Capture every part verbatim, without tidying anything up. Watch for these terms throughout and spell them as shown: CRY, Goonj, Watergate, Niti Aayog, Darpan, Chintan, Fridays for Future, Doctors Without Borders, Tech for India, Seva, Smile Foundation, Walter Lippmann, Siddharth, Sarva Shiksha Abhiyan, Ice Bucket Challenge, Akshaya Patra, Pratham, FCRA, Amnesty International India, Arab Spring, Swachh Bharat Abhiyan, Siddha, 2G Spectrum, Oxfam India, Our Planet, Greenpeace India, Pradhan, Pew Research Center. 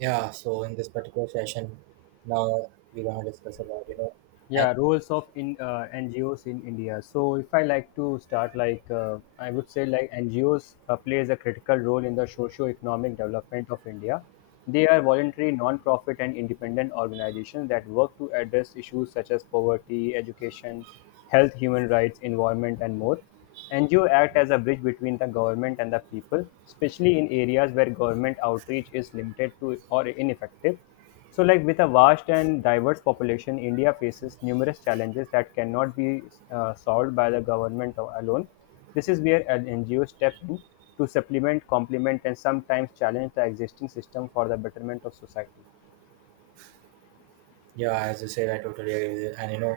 Yeah, so in this particular session, now we're gonna discuss about, you know, and Yeah roles of in uh, ngos in india so if I like to start, like uh, I would say like NGOs uh, plays a critical role in the socio-economic development of India. They are voluntary, non-profit, and independent organizations that work to address issues such as poverty, education, health, human rights, environment, and more. NGOs act as a bridge between the government and the people, especially in areas where government outreach is limited to or ineffective. So, like, with a vast and diverse population, India faces numerous challenges that cannot be uh, solved by the government a- alone. This is where an N G O step in to supplement, complement, and sometimes challenge the existing system for the betterment of society. yeah, as you said, I totally agree with you. And you know,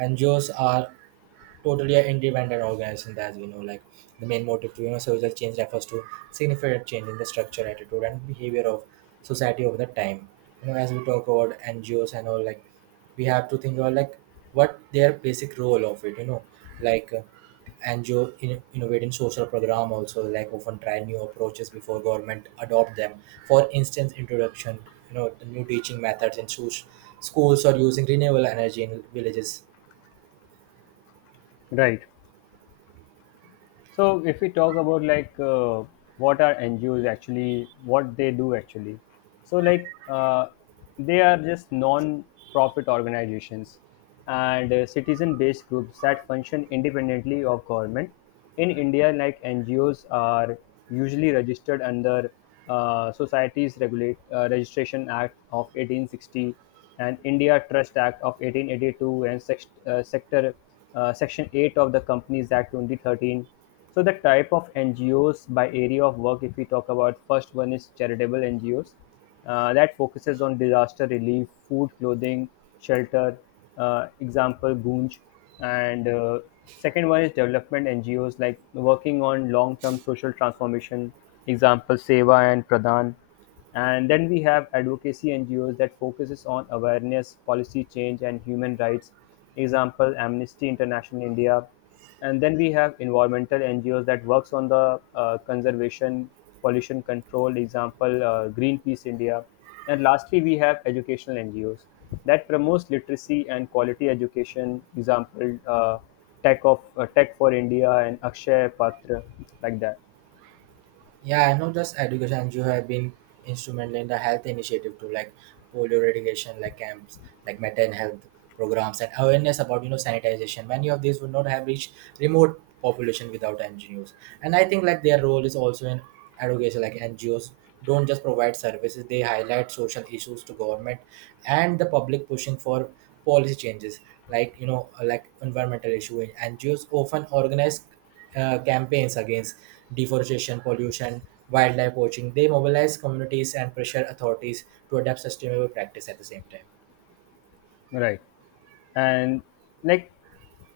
N G Os are totally an independent organization, as we know, like the main motive to you know social change refers to significant change in the structure, attitude, and behavior of society over the time. You know as we talk about ngos and all, like we have to think about like what their basic role of it. you know like uh, N G O in, innovate in social program also, like often try new approaches before government adopt them. For instance, introduction you know the new teaching methods in schools, schools or using renewable energy in villages. Right. So if we talk about like uh, what are N G Os actually what they do actually, so like uh, they are just non-profit organizations and uh, citizen-based groups that function independently of government. In India, like, N G Os are usually registered under uh, Societies Regulate uh, Registration Act of eighteen sixty and India Trust Act of eighteen eighty-two, and sect- uh, Sector uh, Section eight of the Companies Act twenty thirteen. So the type of N G Os by area of work, if we talk about, first one is charitable N G Os uh, that focuses on disaster relief, food, clothing, shelter. Uh, example, Goonj. And uh, Second one is development N G Os, like working on long-term social transformation. Example, Seva and Pradhan. And then we have advocacy N G Os that focuses on awareness, policy change, and human rights. Example: Amnesty International India. And then we have environmental N G Os that works on the uh, conservation, pollution control. Example: uh, Greenpeace India. And lastly, we have educational N G Os that promotes literacy and quality education. Example: uh, Tech of uh, Tech for India and Akshay Patra, like that. Yeah, I know just education. You have been instrumental in the health initiative too, like polio eradication, like camps, like mental health programs, and awareness about you know sanitization. Many of these would not have reached remote population without N G Os. And I think like their role is also in education. Like N G Os don't just provide services; they highlight social issues to government and the public, pushing for policy changes. Like you know, like environmental issue. N G Os often organize uh, campaigns against deforestation, pollution, wildlife poaching. They mobilize communities and pressure authorities to adapt sustainable practice at the same time. Right. and like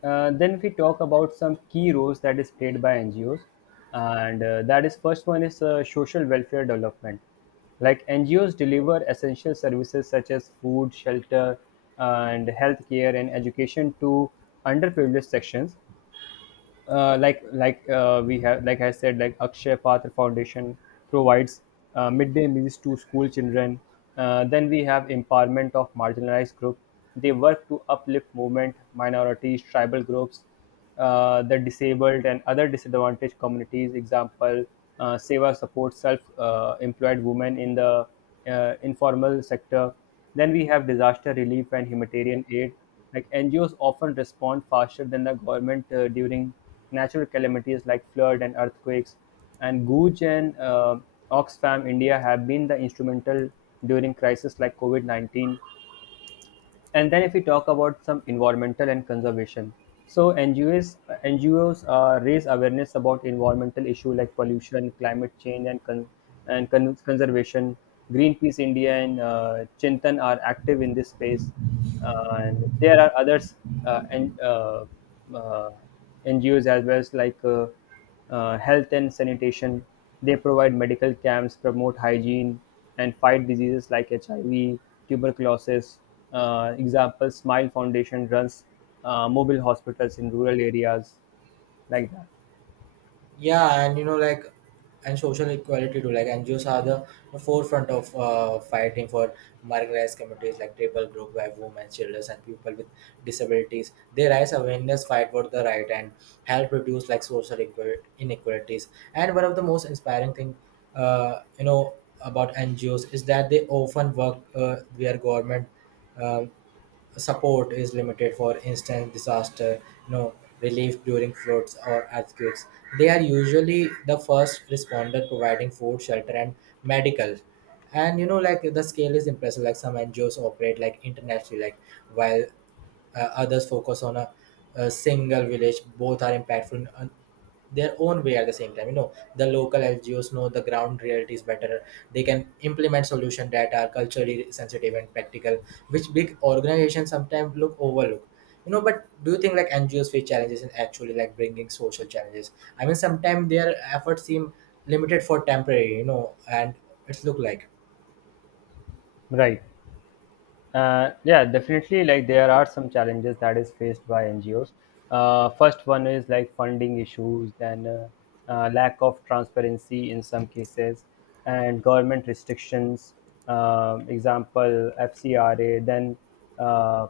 uh, Then if we talk about some key roles that is played by NGOs, and uh, that is, first one is uh, social welfare development. Like, NGOs deliver essential services such as food, shelter, and healthcare and education to underprivileged sections. Uh, like like uh, we have, like I said, like, Akshay Patra Foundation provides uh, midday meals to school children. Uh, then we have empowerment of marginalized group. They work to uplift movement, minorities, tribal groups, uh, the disabled and other disadvantaged communities. Example, uh, Seva supports self-employed women in the uh, informal sector. Then we have disaster relief and humanitarian aid. Like, N G Os often respond faster than the government uh, during natural calamities like floods and earthquakes, and Gooch and uh, Oxfam India have been the instrumental during crises like COVID nineteen. And then if we talk about some environmental and conservation, so ngos NGOs uh, raise awareness about environmental issue like pollution, climate change, and con- and con- conservation. Greenpeace India and uh, Chintan are active in this space. Uh, and there are others. Uh, and uh, uh, NGOs, as well as like uh, uh, health and sanitation. They provide medical camps, promote hygiene, and fight diseases like H I V, tuberculosis. Uh, example: Smile Foundation runs uh, mobile hospitals in rural areas, like that. Yeah, and you know like and social equality too, like ngos are the, the forefront of uh, fighting for marginalized communities, like tribal group by women, children, and people with disabilities. They raise awareness, fight for the right, and help reduce like social equa- inequalities. And one of the most inspiring thing, uh, you know about ngos, is that they often work uh, where government um support is limited. For instance, disaster you know relief during floods or earthquakes, they are usually the first responder providing food, shelter, and medical. And you know like the scale is impressive, like some ngos operate like internationally, like while uh, others focus on a, a single village. Both are impactful in uh, their own way at the same time. You know, the local ngos know the ground realities better. They can implement solutions that are culturally sensitive and practical, which big organizations sometimes look overlook, you know. But do you think like ngos face challenges in actually like bringing social challenges? I mean sometimes their efforts seem limited for temporary, you know and it's look like. Right. Uh, yeah, definitely. Like, there are some challenges that is faced by N G Os. Uh, first one is like funding issues, then uh, uh, lack of transparency in some cases, and government restrictions. Um, example, F C R A. then uh,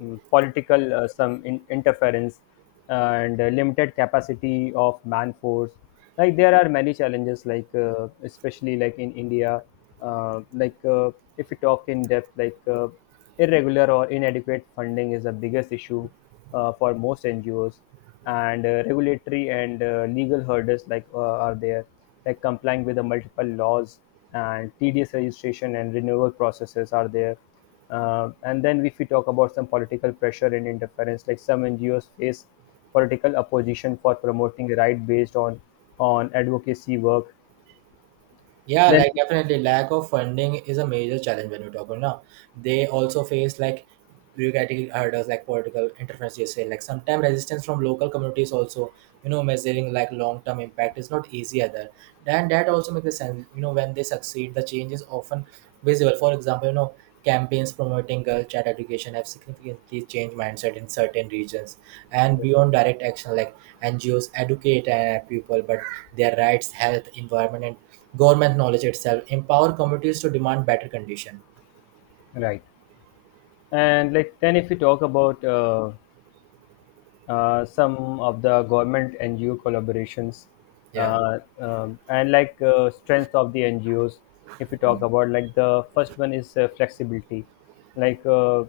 mm, Political uh, some in- interference, and uh, limited capacity of man force. Like, there are many challenges, like uh, especially like in India. uh, like uh, if we talk in depth, like uh, irregular or inadequate funding is the biggest issue uh, for most NGOs. And uh, Regulatory and uh, legal hurdles like uh, are there, like complying with the multiple laws, and tedious registration and renewal processes are there. Uh, and then, if we talk about some political pressure and interference, like, some N G Os face political opposition for promoting right based on on advocacy work. Yeah, Then like definitely lack of funding is a major challenge when we talk about now. They also face like bureaucratic hurdles, like political interference you say, like sometimes resistance from local communities also. You know measuring like long-term impact is not easy either, and that also makes a sense. You know when they succeed, the change is often visible. For example, you know campaigns promoting girl child education have significantly changed mindset in certain regions. And beyond direct action, like ngos educate uh, people but their rights, health, environment, and government knowledge itself empower communities to demand better condition. right, and like then if we talk about uh, uh, some of the government N G O collaborations, Yeah, uh, um, and like uh, strength of the N G Os, if we yeah. talk about, like the first one is uh, flexibility, like. Uh,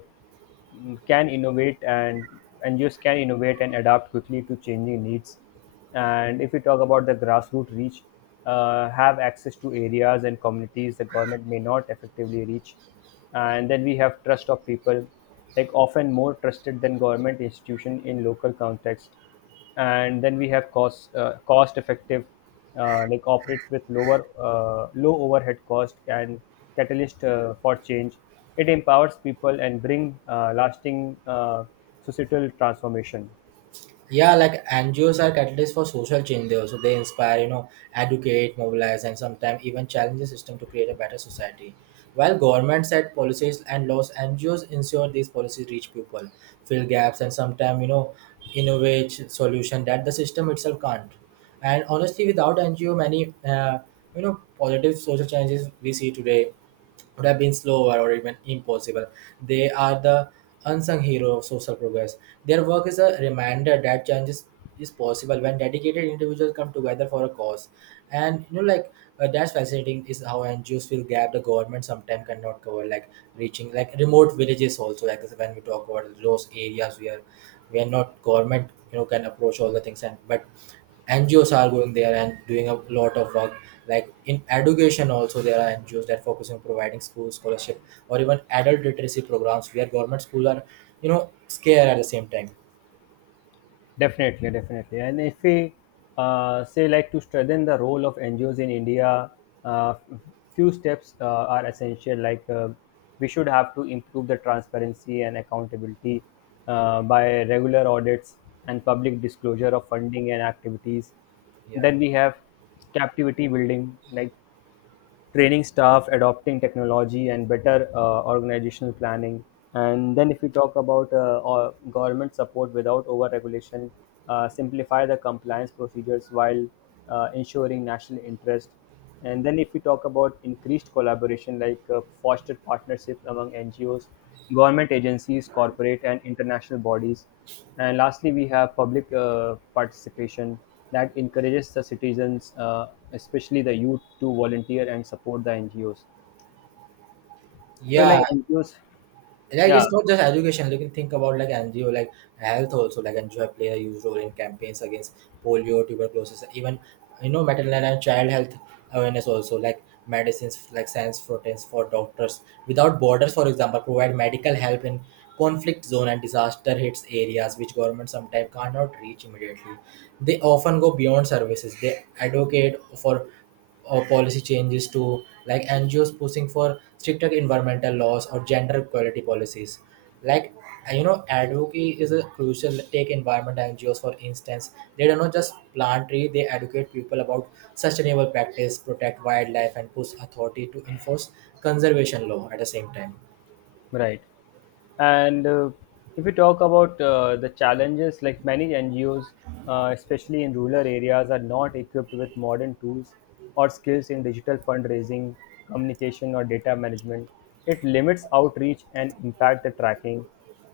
can innovate and N G Os can innovate and adapt quickly to changing needs. And if we talk about the grassroots reach, uh, have access to areas and communities the government may not effectively reach. And then we have trust of people, like, often more trusted than government institution in local context. And then we have cost uh, cost effective. Uh, like, operates with lower uh, low overhead cost, and catalyst uh, for change. It empowers people and bring uh, lasting uh, societal transformation. Yeah, like ngos are catalysts for social change. They also, they inspire, you know educate, mobilize, and sometimes even challenge the system to create a better society. While governments set policies and laws, ngos ensure these policies reach people, fill gaps, and sometimes, you know innovate solution that the system itself can't. And honestly, without ngo many uh, you know positive social changes we see today would have been slower or even impossible. They are the unsung hero of social progress. Their work is a reminder that change is, is possible when dedicated individuals come together for a cause. And you know, like uh, that's fascinating is how N G Os will gap the government sometimes cannot cover, like reaching like remote villages also. Like when we talk about those areas where where not government, you know, can approach all the things, and but N G Os are going there and doing a lot of work. Like in education, also there are N G Os that focus on providing school scholarship or even adult literacy programs where government schools are, you know, scared at the same time. Definitely, definitely. And if we uh, say, like, to strengthen the role of N G Os in India, uh, few steps uh, are essential. Like uh, we should have to improve the transparency and accountability uh, by regular audits and public disclosure of funding and activities. Yeah, Then we have captivity building, like training staff, adopting technology, and better uh, organizational planning. And then, if we talk about uh, or government support without overregulation, uh, simplify the compliance procedures while uh, ensuring national interest. And then, if we talk about increased collaboration, like uh, foster partnerships among N G Os, government agencies, corporate, and international bodies. And lastly, we have public uh, participation that encourages the citizens, uh, especially the youth, to volunteer and support the N G Os. So, like, yeah. N G Os, Like yeah, it's not just education you can think about, like ngo, like health also, like ngo have played a huge role in campaigns against polio, tuberculosis, even, you know, maternal and child health awareness also, like medicines, like science proteins for doctors without borders, for example, provide medical help in conflict zone and disaster hits areas which government sometimes cannot reach immediately. They often go beyond services, they advocate for or policy changes to, like N G Os pushing for stricter environmental laws or gender equality policies. Like, uh, you know, advocacy is a crucial. Take environment N G Os for instance, they do not just plant tree; they educate people about sustainable practice, protect wildlife, and push authority to enforce conservation law at the same time. right. And uh, if we talk about uh, the challenges, like, many N G Os, uh, especially in rural areas, are not equipped with modern tools or skills in digital fundraising, communication, or data management. It limits outreach and impact the tracking.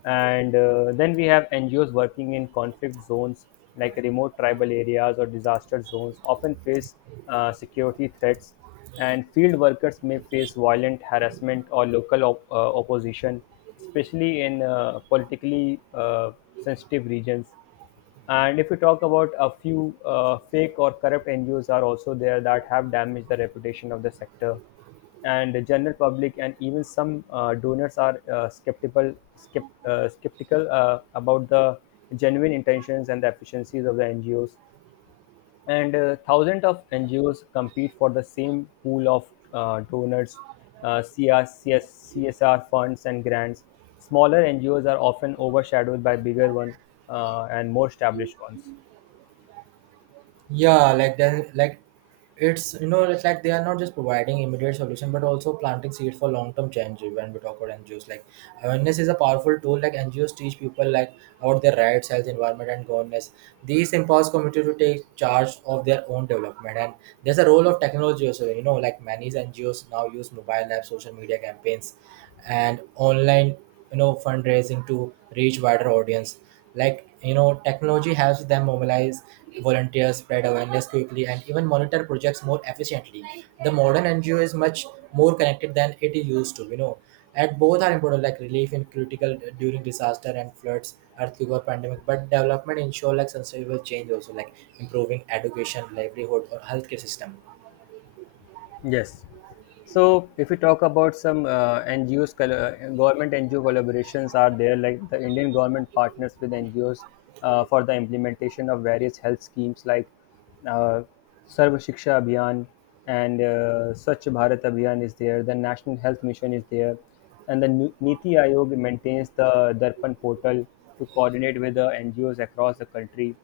And uh, then we have N G Os working in conflict zones like remote tribal areas or disaster zones, often face uh, security threats, and field workers may face violent harassment or local op- uh, opposition, especially in uh, politically uh, sensitive regions. And if we talk about, a few uh, fake or corrupt N G Os are also there that have damaged the reputation of the sector, and the general public and even some uh, donors are uh, skeptical skep- uh, skeptical uh, about the genuine intentions and the efficiencies of the N G Os. And uh, Thousands of N G Os compete for the same pool of uh, donors, uh, C R, C S R funds, and grants. Smaller N G Os are often overshadowed by bigger ones uh, and more established ones. Yeah, like then like it's, you know, it's like they are not just providing immediate solution but also planting seeds for long term change when we talk about N G Os. Like awareness is a powerful tool, like N G Os teach people like about their rights, health, environment, and governance. These empowers community to take charge of their own development. And there's a role of technology also, you know, like many N G Os now use mobile apps, social media campaigns, and online, you know, fundraising to reach wider audience. Like, you know, technology helps them mobilize volunteers, spread awareness quickly, and even monitor projects more efficiently. The modern N G O is much more connected than it used to, you know. And both are important, like relief in critical uh, during disaster and floods, earthquake, or pandemic. But development ensure like sustainable change also, like improving education, livelihood, or healthcare system. Yes. So if we talk about some uh, N G Os, col- uh, government N G O collaborations are there, like the Indian government partners with N G Os uh, for the implementation of various health schemes like uh, Sarva Shiksha Abhiyan and uh, Swachh Bharat Abhiyan is there, the National Health Mission is there, and the Ni- Niti Aayog maintains the Darpan portal to coordinate with the N G Os across the country.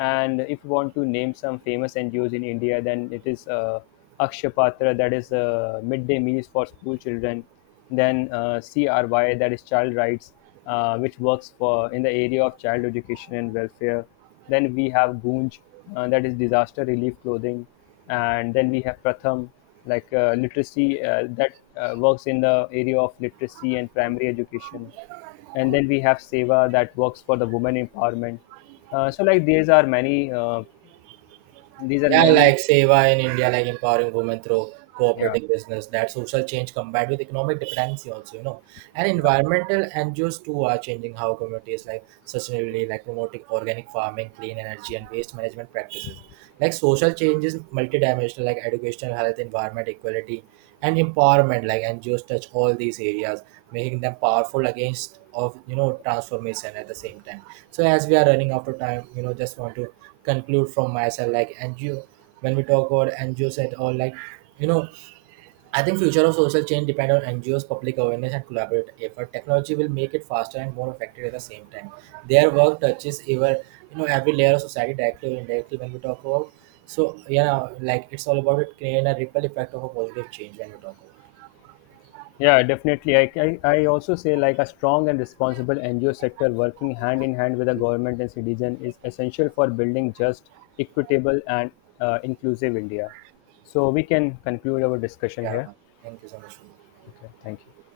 And if you want to name some famous N G Os in India, then it is uh, Akshaya Patra, that is uh, midday meals for school children. Then uh, CRY, that is Child Rights, uh, which works for in the area of child education and welfare. Then we have Goonj, uh, that is disaster relief clothing. And then we have Pratham, like uh, literacy uh, that uh, works in the area of literacy and primary education. And then we have Seva that works for the women empowerment. Uh, so, like, these are many uh, these are Yeah, many. like Seva in India, like empowering women through yeah cooperating business, that social change combined with economic dependency also, you know. And yeah, environmental N G Os too are changing how communities like sustainability, like promoting organic farming, clean energy, and waste management practices. Like social changes multidimensional, like educational, health, environment, equality, and empowerment. Like N G Os touch all these areas, making them powerful against of, you know transformation at the same time. So as we are running out of time, you know, just want to conclude from myself, like ngo when we talk about ngos at all, like, you know I think future of social change depend on ngos, public awareness, and collaborative effort. Technology will make it faster and more effective at the same time. Their work touches ever you know every layer of society, directly or indirectly, when we talk about. So yeah, like it's all about it creating a ripple effect of a positive change when we talk about it. yeah, definitely. I, I i also say, like, a strong and responsible NGO sector working hand in hand with the government and citizen is essential for building just, equitable, and uh, inclusive India. So we can conclude our discussion Yeah, here. thank you so much for Okay, thank you.